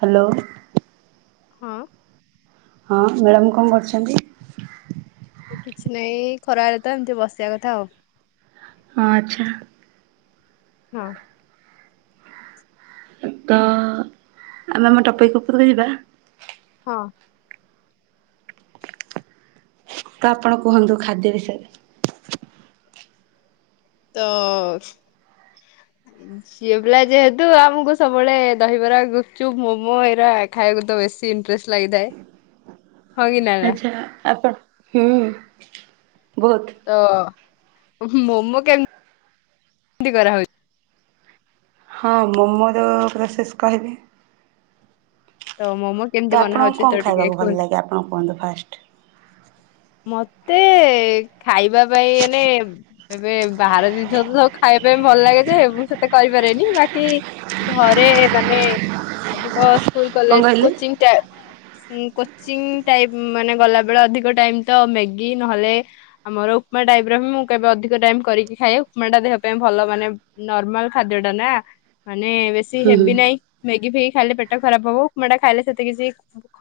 Hello ହଁ ହଁ madam କଣ କରୁଛନ୍ତି? କିଛି ନାଇଁ ଖରାଏଳେ ତ ଏମିତି ବସିବା କଥା ଆଉ। ହଁ ଆଚ୍ଛା ହଁ ତ ଆମେ ଆମ ଟପିକ ଉପୁରୁକୁ ଯିବା? ହଁ ତ ଆପଣ କୁହନ୍ତୁ ଖାଦ୍ୟ ବିଷୟରେ ତ ସିଅ ପିଲା ଯେହେତୁ ଆମକୁ ସବୁବୋଳେ ଦହିବରା ଗୁପଚୁପ ମୋମୋ ଏଇରା ଆକ୍ ଖାଇଆକୁ ତ ବେଶୀ ଇଣ୍ଟରେଷ୍ଟ ଲାଗିଥାଏ - ଆଛା ଆପଣ ହୁଁ ବହୁତ - ତ ମୋମୋ କେମ କେମତି କରାହଉଛି? ହଁ ମୋମୋର ପ୍ରୋସେସ୍ କହିବି- ତ ମୋମୋ- କେମିତି ତ ବନା ଆପଣଙ୍କୁ ହଉଛି କଣ ତ ଟିକେ ଖାଇବାକୁ ଭଲ କୁହନ୍ତୁ? ଲାଗେ ଆପଣ କୁହନ୍ତୁ ଫାଷ୍ଟ। ମତେ ଖାଇବା ପାଇଁ ଏନେ ଏବେ ବାହାର ଜିନିଷ ତ ସବୁ ଖାଇବା ପାଇଁ ଭଲ ଲାଗେ ଯେ ମୁଁ ସେତେ କରିପାରେନି ବାକି ଘରେ ମାନେ ଅଧିକ ସ୍କୁଲ କଣ କଲେଜ କହିଲେ? କୋଚିଂ ଟାଇ କୋଚିଂ ଟାଇମ ମାନେ ଗଲାବେଳେ ଅଧିକ ଟାଇମ ତ ମ୍ୟାଗି ନହେଲେ ଆମର ଉପମା ଟାଇପର ବି ମୁଁ କେବେ ଅଧିକ ଟାଇମ କରିକି ଖାଏ ଉପମା ଟା ଦେହ ପାଇଁ ଭଲ ମାନେ ନର୍ମାଲ ଖାଦ୍ୟ ଟା ନା ମାନେ ବେଶୀ ହୁଁ ହୁଁ ହେବି ନାହିଁ। ମ୍ୟାଗି ଫିଗି ଖାଇଲେ ପେଟ ଖରାପ ହବ ଉପମାଟା ଖାଇଲେ ସେତେ କିଛି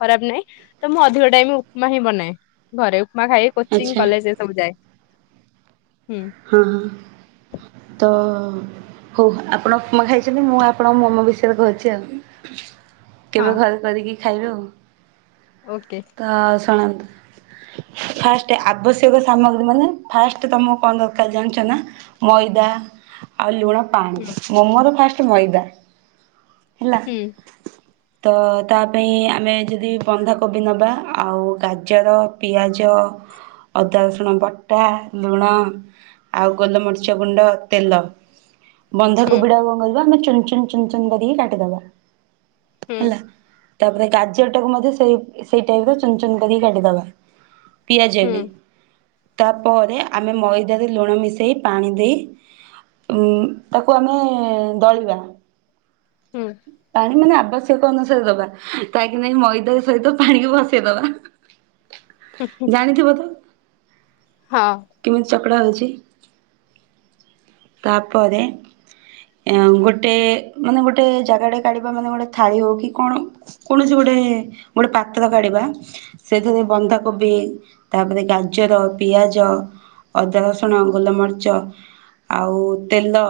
ଖରାପ ନାହିଁ। ତ ମୁଁ ଅଧିକ ଟାଇମ ଉପମା ହିଁ ବନାଏ। ଘରେ ଉପମା ଖାଇ କୋଚିଂ ଆଚ୍ଛା କଲେଜ ଏ ସବୁ ଯାଏ। ହୁଁ। ହଁ ହଁ ତ ହଉ ଆପଣ ଉପମା ଖାଇଛନ୍ତି ମୁଁ ଆପଣଙ୍କୁ ମୋମୋ ବିଷୟରେ କହୁଛି ଆଉ। କେବେ ହଁ ଘରେ କରିକି ଖାଇବୁ ଆଉ। ଓକେ। ତ ଶୁଣନ୍ତୁ ଫାଷ୍ଟ ଆବଶ୍ୟକ ସାମଗ୍ରୀ ମାନେ ଫାଷ୍ଟ ତମକୁ କଣ ଦରକାର କାଲି ଜାଣିଛ ନା ମଇଦା ଆଉ ଲୁଣ ହୁଁ ପାଣି। ମୋମୋର ଫାଷ୍ଟ ମଇଦା ହେଲା ହୁଁ। ତ ତା ପାଇଁ ଆମେ ଯଦି ବନ୍ଧାକୋବି ନବା ଆଉ ଗାଜର, ପିଆଜ, ଅଦା ରସୁଣ ବଟା, ଲୁଣ ଆଉ ଗୋଲମରିଚ ଗୁଣ୍ଡ, ତେଲ ହୁଁ ବନ୍ଧାକୋବି ଟାକୁ କଣ କରିବା ଆମେ ଚୁନ୍ ଚୁନ ଚୁନ ଚୁନ କରିକି କାଟିଦବା ହୁଁ ହେଲା। ତାପରେ ଗାଜରଟାକୁ ମଧ୍ୟ ସେ ସେଇ ଟାଇପର ଚୁନ ଚୁନ କରିକି କାଟିଦବା। ପିଆଜ ହୁଁ ବି ତାପରେ ଆମେ ମଇ ଦାରେ ଲୁଣ ମିଶେଇ ପାଣି ଦେଇ ତାକୁ ଆମେ ଦଳିବା। ହୁଁ। ପାଣି ମାନେ ଆବଶ୍ୟକ ଅନୁସାରେ ଦବା। [unintelligible] ନାଇଁ ମଇଦା ସହିତ ପାଣିିକି ଭସେଇଦେବା। ଜାଣିଥିବ ତ। ହଁ। କେମିତି ଚକଡ଼ା ହେଉଛି। ତାପରେ ଗୋଟେ ମାନେ ଗୋଟେ ଗୋଟେ ଜାଗାଟା କାଢିବା ମାନେ ଗୋଟେ ଥାଳି ହଉ କି କଣ କୌଣସି ଗୋଟେ ଗୋଟେ ପାତ୍ର କାଢିବା। ସେଥିରେ ବନ୍ଧାକୋବି, ତାପରେ ଗାଜର, ପିଆଜ, ଅଦା, ରସୁଣ, ଗୋଲମରିଚ, ଆଉ ତେଲ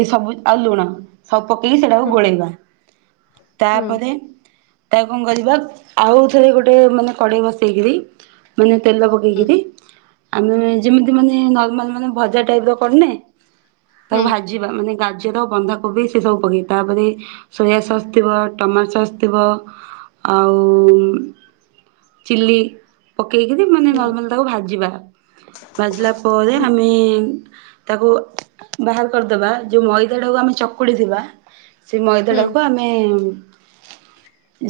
ଏଇ ସବୁ ଆଉ ଲୁଣ ସବୁ ପ କେଇ ସେଟାକୁ ହୁଁ ଗୋଳେଇବା। ହୁଁ ତାପରେ ତାକୁ କଣ କରିବା ଆଉଥରେ ଗୋଟେ ମାନେ କଡେଇ ବସେଇକିରି ମାନେ ତେଲ ହୁଁ ପକେଇକରି ଆମେ ଯେମିତି ମାନେ ନର୍ମାଲ ମାନେ ଭଜା ଟାଇପର କରନେ ତାକୁ ହୁଁ ଭାଜିବା ମାନେ ଗାଜର ବନ୍ଧାକୋବି ସେ ସବୁ ପକେଇ ତାପରେ ସୋୟା ସସ୍ ଥିବ, ଟମାଟୋ ସସ୍ ଥିବ ଆଉ ଚିଲି ପକେଇକିରି ମାନେ ହୁଁ ନର୍ମାଲ ତାକୁ ଭାଜିବା। ବାଜିଲା ପରେ ଆମେ ତାକୁ ବାହାର କରିଦବା ଯୋଉ ମଇଦାଟାକୁ ଆମେ ଚକୁଡ଼ି ଥିବା ସେ ହୁଁ ମଇଦାଟାକୁ ଆମେ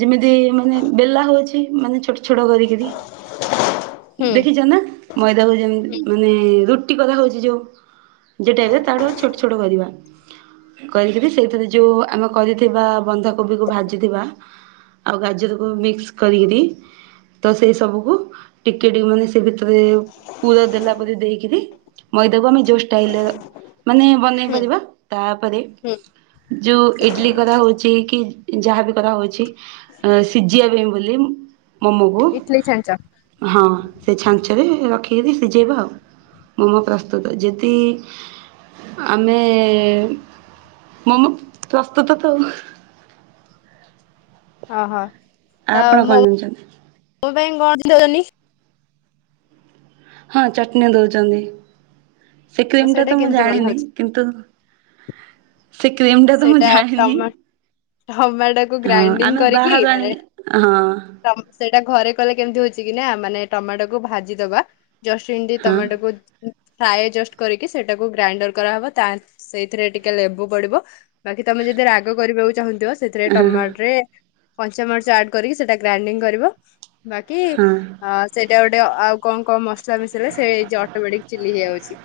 ଯେମିତି ମାନେ ବେଲା ହୋଉଚି ମାନେ ଛୋଟ ଛୋଟ କରିକରି ହୁଁ ଦେଖିଚ ନା ମଇଦାକୁ ଯେମତି ମାନେ ରୁ ଠିକ୍ କଥା କୋହୁଚି ଯୋଉ ଯେ ଟାଇପରେ ତାଠୁ ଛୋଟ ଛୋଟ କରିବ? କରିକିରି ସେଇଥିରେ ଯେଉଁ ଆମେ କରିଥିବା ବନ୍ଧାକୋବିକୁ ଭାଜିଥିବା ଆଉ ଗାଜରକୁ ମିକ୍ସି କରିକିରି ତ ସେଇ ସବୁକୁ ଟିକେ ଟିକେ ମାନେ ସେ ଭିତରେ ପୁର ଦେଲା ବୋଲି ଦେଇକିରି ମଇଦାକୁ ଆମେ ଯୋଉ ଷ୍ଟାଇଲ୍ ରେ ମାନେ ବନେଇ ହୁଁ ପାରିବା ତାପରେ? ହୁଁ ଯୋଉ ଇଡିଲି କରାହୋଉଚି କି ଯାହାବି କରାହୋଉଚି ଆ ସିଝିବା ପାଇଁ ବୋଲି। ମୋମୋକୁ ଇଟଲି ଛାଞ୍ଚ ହଁ ସେ ଛାଞ୍ଚରେ ରଖିକିରି ସିଝେଇବା ଆଉ। ମୋମୋ ପ୍ରସ୍ତୁତ ଯେଦି ଆମେ ମୋମୋ ପ୍ରସ୍ତୁତ ତ ଆଉ। ଅହ। ଆ ପଣ କଣ ଜାଉଚନ୍ତି। ମୋ ପାଇଁ କଣ [unintelligible] ହଁ ଚଟ୍ନି ଦଉଚନ୍ତି ସେ କ୍ରିମ ଟା ତ ସେଇଟା ମୁଁ କେମିତି ଜାଣିନି। ବନାହଉଛି କିନ୍ତୁ ସେ କ୍ରିମ୍ ଟା ତ ମୁଁ ସେଇଟା ଜାଣିନି। ଟମା ଟମାଟୋକୁ ହଁ ଗ୍ରାଇଣ୍ଡିଙ୍ଗ ଆମେ କରିକି ବାହାରୁ ମାନେ ଆଣିକି ହଁ। ଟମ୍ ସେଇଟା ଘରେ କଲେ କେମ୍ତି ହଉଚି କିନା ମାନେ ଟମାଟୋକୁୁ ଭାଜିଦବା। ଜଷ୍ଟ୍ ଣ୍ଡି ହଁ ଟମାଟୋକୁ ଫ୍ରାଏ ଜଷ୍ଟ୍ କରିକି ସେଟାକୁ ଗ୍ରାଇଣ୍ଡର୍ କରାହବ ତା ସେଇଥିରେ ଟିକେ ଲେବୁ ପଡିବ। ବାକି ତମେ ଯଦି ରାଗ କରିବାକୁ ଚାହୁଁଥିବ ସେଥିରେ ହଁ ଟମାଟ୍ରେ। କଞ୍ଚାମର୍ଚ ଆଡ୍ କରିକି ସେଟା ଗ୍ରାଇଣ୍ଡିଙ୍ଗ କରିବ ବାକି ହଁ ହଁ ସେଇଟା ଗୋଟେ ଆଉ କଂ କଂ ମସ୍ଲା ମିଶେଇଲେ ସେଇ ଅଟୋମେଟିକ୍ ଚିଲି ହେଇଯାଉଚି।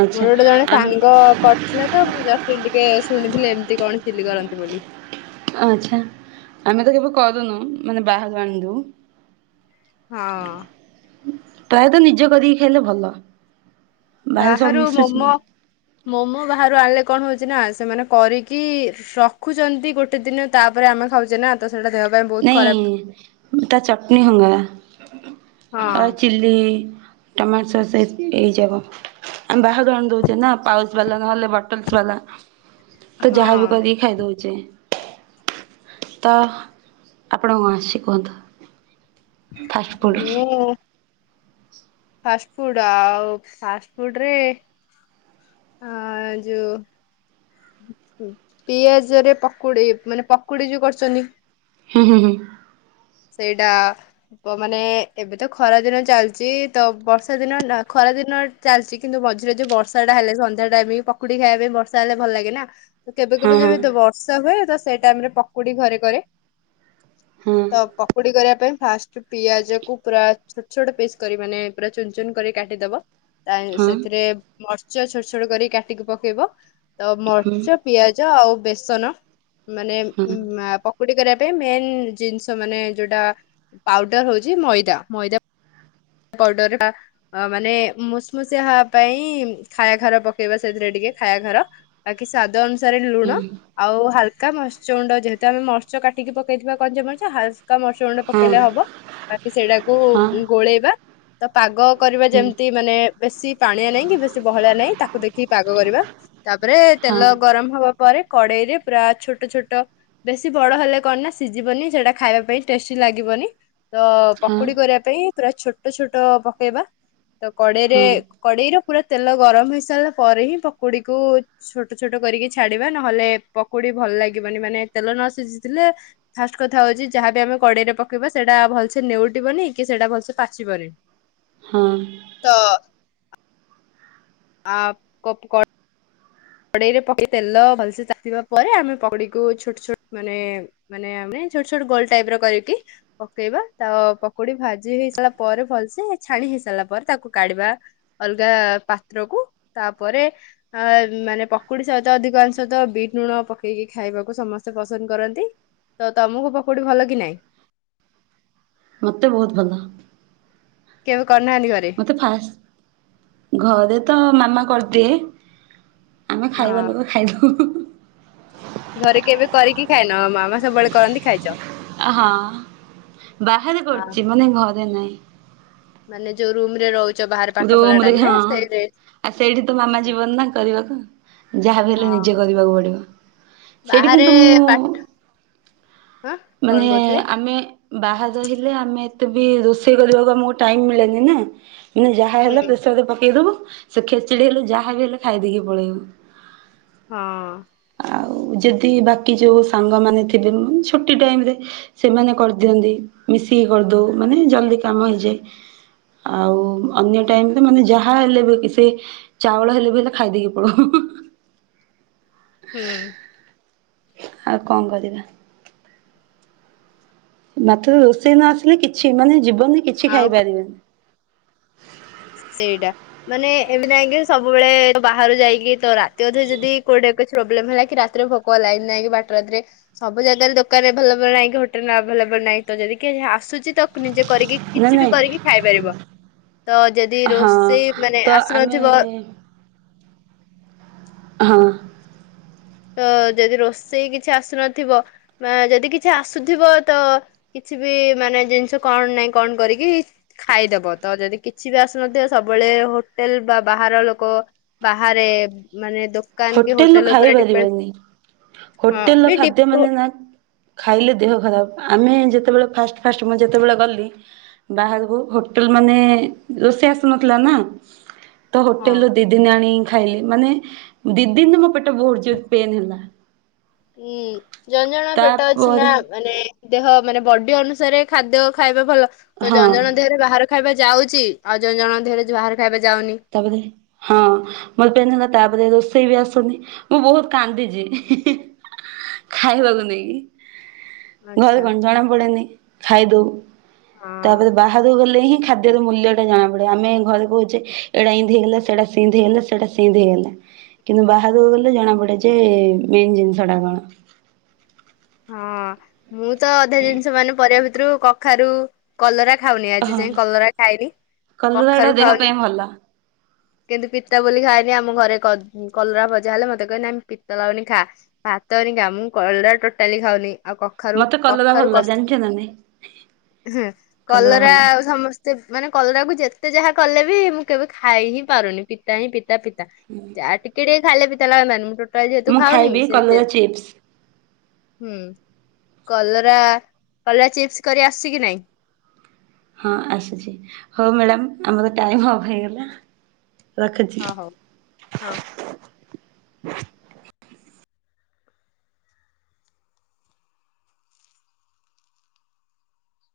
ଆଚ୍ଛା ମୋର ଗୋଟେ ଜଣେ ଆମ ସାଙ୍ଗ କ ର୍ଥିଲା ତ ମୁଁ ଯଷ୍ଟ୍ ଣ୍ଡି ଟିକେ ଶୁଣିଥିଲି ଏମ୍ତି କଣ ଚିଲି କରନ୍ତି ବୋଲି। ଆଚ୍ଛା ଆମେ ତ କେବେ କରୁନୁ ମାନେ ବାହାରୁ ଆଣିଦଉ। ହଁ। ପ୍ରାୟେତଃ ନିଜେ କରିକି ଖାଇଲେ ଭଲ। ବାହାରେ ସବୁ ବାହାରୁ ମିଶୁଛି ମୋମୋ ନା ମୋମୋ ବାହାରୁ ଆଣିଲେ କଣ୍ ହଉଚି ନା ସେମାନେ କରିକି ରଖୁଚନ୍ତି ଗୋଟେ ଦିନ ତାପ୍ରେ ଆମେ ଖାଉଚେ ନା। ତ ସେଟା ଦେହ ପାଇଁ ବ ନାଇଁ ତା ଚଟ୍ନି ହଙ୍ଗା ଅ ଚିଲ୍ ଲି ଟମାଟୋ ସସ୍ ଏ ଏଇଯାବ। ଆମ୍ ବାହାରୁ ଆଣ୍ ଦଉଚେ ନା ପାଉସ୍ ବାଲା ନହେଲେ ବଟଲ୍ସ୍ ବାଲା। ତ ଯାହାବି ହଁ କରିକି ଖାଇ ଦଉଚେ ତ ଆପଣଙ୍କୁ କଣ ଆସୁଚି କୁହନ୍ତୁ। ଫାଷ୍ଟ ଫୁଡ୍ ମୁଁ। ଫାଷ୍ଟ୍ ଫୁଡ୍ ଆଉ ଫାଷ୍ଟ୍ ଫୁଡ୍ ରେ ହଁ ଯଉ ପିଆଜରେ ପକୁଡି ମାନେ ପକୁଡି ଯୋଉ କର୍ଚନ୍ତି। ହୁଁ ହୁଁ ହୁଁ। ସେଇଟା ମାନେ ଏବେ ତ ଖରା ଦିନ ଚାଲିଛି ତ ବର୍ଷା ଦିନ ନା ଖରା ଦିନ ଚାଲିଛି କିନ୍ତୁ ମଝିରେ ଯୋଉ ବର୍ଷା ଟା ହେଲେ ସନ୍ଧ୍ୟା ଟାଇମ୍ ପକୁଡି ଖାଇବା ପାଇଁ ବର୍ଷା ହେଲେ ଭଲ ଲାଗେ ନା। କେବେ କେବେ ହୁଁ ଯେବେ ବର୍ଷା ହୁଏ ତ ସେ ଟାଇମ୍ ରେ ପକୁଡି ଘରେ କରେ। ହଁ ତ ପକୁଡି କରିବା ପାଇଁ ଫାଷ୍ଟ ପିଆଜ କୁ ପୁରା ଛୋଟ୍ ଛୋଟ୍ ପିସ୍ କରି ମାନେ ପୁରା ଚୁନ୍ ଚୁନ୍ କରି କାଟିଦବ। ତା ହଁ ହଁ ସେଥିରେ ମର୍ଚ ଛୋଟ୍ ଛୋଟ୍ କରି କାଟିକି ପକେଇବ ତ ହଁ ମର୍ଚ ପିଆଜ ଆଉ ବେସନ ମାନେ ହୁଁ ପକୁଡ଼ି କରିବା ପାଇଁ ମେନ୍ ଜିନିଷ ମାନେ ଯୋଉଟା ପାଉଡର୍ ହୋଉଛି ମଇଦା, ମଇଦା ବର୍ଡର ହା ଅ ମାନେ ମୁଷ୍ ମୁସିିଆ ହବା ପାଇଁ ଖାୟାଘାର ପକେଇବା ସେଥିରେ ଟିକେ ଖାୟାଘାର। ବାକି ସ୍ଵାଦ ଅନୁସାରେ ଲୁଣ। ହୁଁ ଆଉ ହାଲକା ମର୍ସ୍ୟ ଗୁଣ୍ଡ ଯେହେତୁ ଆମେ ମର୍ଚ୍ୟ କାଟିକି ପକେଇଥିବା କଞ୍ଜାମଣିଚ ହାଲକା ମର୍ଚ୍ୟ ଗୁଣ୍ଡ ହୁଁ ହଁ ପକେଇଲେ ହବ। ବାକି ସେଇଟାକୁ ହଁ ଗୋଳେଇବା। ତ ପାଗ କରିବା ହୁଁ ଯେମିତି ମାନେ ବେଶୀ ପାଣିଆ ନାହିଁ କି ବେଶୀ ବହଳିଆ ନାହିଁ ତାକୁ ଦେଖିକି ପାଗ କରିବା। ତାପରେ ହଁ ତେଲ ଗରମ୍ ହବା ପରେ କଡେଇ ରେ ପୁରା ଛୋଟ ଛୋଟ। ବେଶୀ ବଡ ହେଲେ କଣ ନା ସିଝିବନି ସେଟା ଖାଇବା ପାଇଁ ଟେଷ୍ଟି ଲାଗିବନି। ତ ହଁ ପକୁଡି କରିବା ପାଇଁ ପୁରା ଛୋଟ ଛୋଟ ପକେଇବା, ତ କଡେଇରେ ହଁ କଡେଇ ର ପୁରା ତେଲ ଗରମ୍ ହେଇ ସାରିଲା ପରେ ହିଁ ପକୁଡିକୁ ଛୋଟ ଛୋଟ କରିକି ଛାଡିବା ନହେଲେ ପକୁଡି ଭଲ ଲାଗିବନି ମାନେ ତେଲ ନ ସିଝିଥିଲେ ଫାଷ୍ଟ୍ କଥା ହଉଛି ଯାହାବି ଆମେ କଡେଇ ରେ ପକେବା ସେଟା ଭଲ୍ ସେ ନେଉଟିବନି କି ସେଇଟା ଭଲ୍ ପା ସିପାରେ। ହଁ। ତ [unintelligible] କଡେଇ ରେ ପକେଇ ତେଲ ଭଲ୍ ସେ ତାତିବା ପରେ ଆମେ ପକୁଡିକୁ ଛୋଟ୍ ଛୋଟ ମାନେ ମାନେ ଆମେ ଛୋଟ ଛୋଟ ଗୋଲ ଟାଇପ୍ ର କରିକି ପକେଇବା ତ ପକୋଡି ଭାଜି ହେଇ ସାରିଲା ପରେ ଭଲ୍ ସେ ଛାଣି ହେଇ ସାରିଲା ପରେ ତାକୁ କାଢିବା। ଅଲଗା ପାତ୍ରକୁ ତାପରେ ଅ ମାନେ ପକୁଡି ସହିତ ଅଧିକାଂଶ ତ ବିଟ୍ ଲୁଣ ପକେଇକି ଖାଇବାକୁ ସମସ୍ତେ ପସନ୍ଦ କରନ୍ତି। ତ ତମକୁ ପକୁଡି ଭଲ କି ନାଇଁ? ମତେ ବହୁତ୍ ଭଲ। କେବେ କରିନାହାନ୍ତି ଘରେ? ତ ଫାଷ୍ଟ୍, ଘରେ ତ ମାମା କରିଦିଏ। ଆମେ ଖାଇବା ହଁ ଲୋକେ ଖାଇଦଉ। ଘରେ କେବେ କରିକି ଖାଇନ ମାମା ସବୁବେଳେ କରନ୍ତି ଖାଇଚ। ହଁ ବାହାରେ ଆ କରୁଛି ମାନେ ଘରେ ନାହିଁ। ମାନେ ଯୋଉ ରୁମ୍ ରେ ରହୁ ରୁମ୍ ରେ ହଁ, ଆଉ ସେଇଠି ତୁ ମାମା ଯିବନି ନା କରିବାକୁ। ଯାହାବି ହେଲେ ନିଜେ ହଁ କରିବାକୁ ପଡିବ, ସେଇଠି ବାହାରେ କିନ୍ତୁ ମୁଁ ପାଠ ହଁ ମାନେ କଣ କହୁଥିଲେ ଆମେ ବାହାରେ ରହିଲେ ଆମେ ଏତେ ବି ରୋଷେଇ କରିବାକୁ ଆମକୁ ଟାଇମ୍ ମିଳେନି ନା। ମାନେ ଯାହା ହେଲା ହୁଁ ପ୍ରେସର୍ ରେ ପକେଇଦବୁ ସେ ଖୀଚିଡି ହେଲେ ଯାହା ବି ହେଲେ ଖାଇଦେଇକି ପଳେଇବୁ। ହଁ -ଅଁ। ଆଉ ଯଦି ବାକି ଯେଉଁ ସାଙ୍ଗମାନେ ଥିବେ ଛୁଟି ଟାଇମ୍ ରେ। ସେମାନେ କରିଦିଅନ୍ତି, ମିଶିକି କରିଦୋଉ, ମାନେ ଜଲଦି କାମ ହେଇଯାଏ। ଆଉ ଅନ୍ୟ ଟାଇମ୍ ରେ ମାନେ ଯାହା ହେଲେ ବି କିସେ ଚାଉଳ ହେଲେ ବି ହେଲେ ଖାଇଦେଇକି ପଳୋଉ। ହୁଁ। ଆଉ କଣ କରିବା? ମାଥୁ ରୋଷେଇ ନ ଆସିଲେ କିଛି ମାନେ ଯିବନ୍ କିଛି ଆଉ କ- ଖାଇପାରିବେନି। ସେଇଟା। ମାନେ ଏମିତି ନାଇଁକି ସବୁବେଳେ ବାହାରୁ ଯାଇକି ତ ରାତି ଅଧରେ ଯଦି କୋଉଠି କିଛି ପ୍ରୋବ୍ଲେମ୍ ହେଲା କି ରାତିରେ ଭୋକ୍ କ ଲାଇନ୍ ନାଇଁ ବାଟ୍ରା ରାତିରେ? ସବୁ ଜାଗାରେ ଦୋକାନ ଏଭେଲେବଲ୍ ନାହିଁ କି ହୋଟେଲ୍ ଆଭଲେବଲ୍ ନାହିଁ ତ ଯଦି କି ଆସୁଚି ତ ନିଜେ କରିକି ନା କିଛି ବି ନାଇଁ। କରିକି ଖାଇପାରିବ। ତ ଯଦି ହଁ ରୋଷେଇ ମାନେ ତ ଆମେ ଆସୁନଥିବ ହଁ। ତ ଯଦି ରୋଷେଇ କିଛି ଆସୁନଥିବ ବା ଯଦି କିଛି ଆସୁଥିବ ତ କିଛି ବି ମାନେ ଜିନିଷ କଣ ନାହିଁ କଣ କରିକି ଖାଇଦବ। ତ ଯଦି କିଛି ବି ଆସୁନଥିବ ସବୁବେଳେ ହୋଟେଲ୍ ବା ବାହାର ଲୋକ ବାହାରେ ମାନେ ଦୋକାନ କି ହୋଟେଲ୍ ଉପରେ ଡିପ କିଅନି। ହୋଟେଲ ର ଖାଦ୍ୟ ହଁ ମାନେ ନା ଖାଇଲେ ଦେହ ଖରାପ। ଆମେ ଯେତୋବେଳେ ଫାଷ୍ଟ ଫାଷ୍ଟ ମୁଁ ଯେତୋବେଳେ ଗଲି ବାହାରୁ କୁ ହୋଟେଲ୍ ମାନେ ରୋଷେଇ ଆସୁନଥିଲା ନା। ତ ହୋଟେଲୁ ଦି ଦିନ ଆଣିକି ଖାଇଲି। ମାନେ ଦି ଦିନ୍ ମୋ ପେଟ ବହୁତ୍ ଜୋର୍ ପେନ୍ ହେଲା। ହୁଁ ଜଣ ଜଣଙ୍କ ପେଟ ଅଛି ନା ତାପରେ ମାନେ ଦେହ ମାନେ ବଡି ଅନୁସାରେ ଖାଦ୍ୟ ଖାଇବା ଭଲ। ତ ହଁ ଜଣ ଜଣ ଙ୍କ ଦେହରେ ବାହାର ଖାଇବା ଯାଉଚି। ଆଉ ଜଣ ଜଣ ଦେହରେ ଯୁ ବାହାର ଖାଇବା ଯାଉନି। ତାପରେ ହଁ। ମୋର ପେନ୍ ହେଲା ତାପରେ ରୋଷେଇ ବି ଆସୁନି ମୁଁ ବହୁତ କାନ୍ଦିଚି ଖାଇବାକୁ ନେଇକି। ଘରେ ଆଚ୍ଛା କଣ ଜଣା ପଡେନି ଖାଇଦୋଉ। ହଁ ତାପରେ ବାହାରକୁ ଗଲେ ହିଁ ଖାଦ୍ୟର ମୂଲ୍ୟ ଟା ଜଣା ପଡେ। ଆମେ ଘରେ କହୁଚେ ଏଟା ଇଁତି ହେଇଗଲା ସେଟା ସିମତି ହେଇଗଲା ସେଟା ସିମ ତି ହେଇଗଲା। କିନ୍ତୁ ବାହାଘକୁ ଗଲେ ଜଣା ପଡେ ଯେ ମେନ୍ ଜିନିଷ ଟା କଣ। ହଁ ମୁଁ ତ ଅଧା ଜିନିଷ ମାନେ ପରିବା ଭିତରୁ କଖାରୁ କଲରା ଖାଉନି ଆଜି ହଁ ଯାଏଁ। କଲରା ଖାଇନି କଲରା ଟା କଖାରୁ ଦେହ ପାଇଁ ଖାଉନି। ଭଲ। କିନ୍ତୁ ପିତା ବୋଲି ଖାଏନି ଆମ ଘରେ କଲରା ଭଜା ହେଲେ ମତେ କହିବେ ନାଁ ପିତା ଲାଗୁନି ଖା। ଭାତନିକା ମୁଁ କଲରା ଟୋଟାଲି ଖାଉନି। ଆଉ କଖାରୁ ମତେ କଲରା କଖାରୁ ଭଲ କସ ଜାଣିଛ ନା ନାଇଁ ହେଁ କଲରା ଆଉ ସମସ୍ ସ୍ତେ। ମାନେ କଲରାକୁ ଯେତେ ଯାହା କଲେ ବି ମୁଁ କେବେ ଖାଇ ହିଁ ପାରୁନି ପିତା ହିଁ ପି ତା ପିତା ଆଉ ଟିକେ ଟିକେ ଖାଇଲେ ପିତା ଲାଗନ୍ତାନି ମୁଁ ଟୋଟାଲି ଯେହେତୁ ମୁଁ ଖାଉନି। ଖାଇବି ସେ ଯେ କଲରା ଚିପ୍ସ। ହୁଁ କଲରା କଲରା ଚିପ୍ସ କରି ଆସଚି କିି ନାଇଁ? ହଁ ଆସୁଚି ହୋଉ ମ୍ୟାଡ଼ାମ ଆମର ଟାଇମ ଅଫ ହେଇଗଲା। ରଖୁଛି। ହଁ ହୋଉ ହଁ।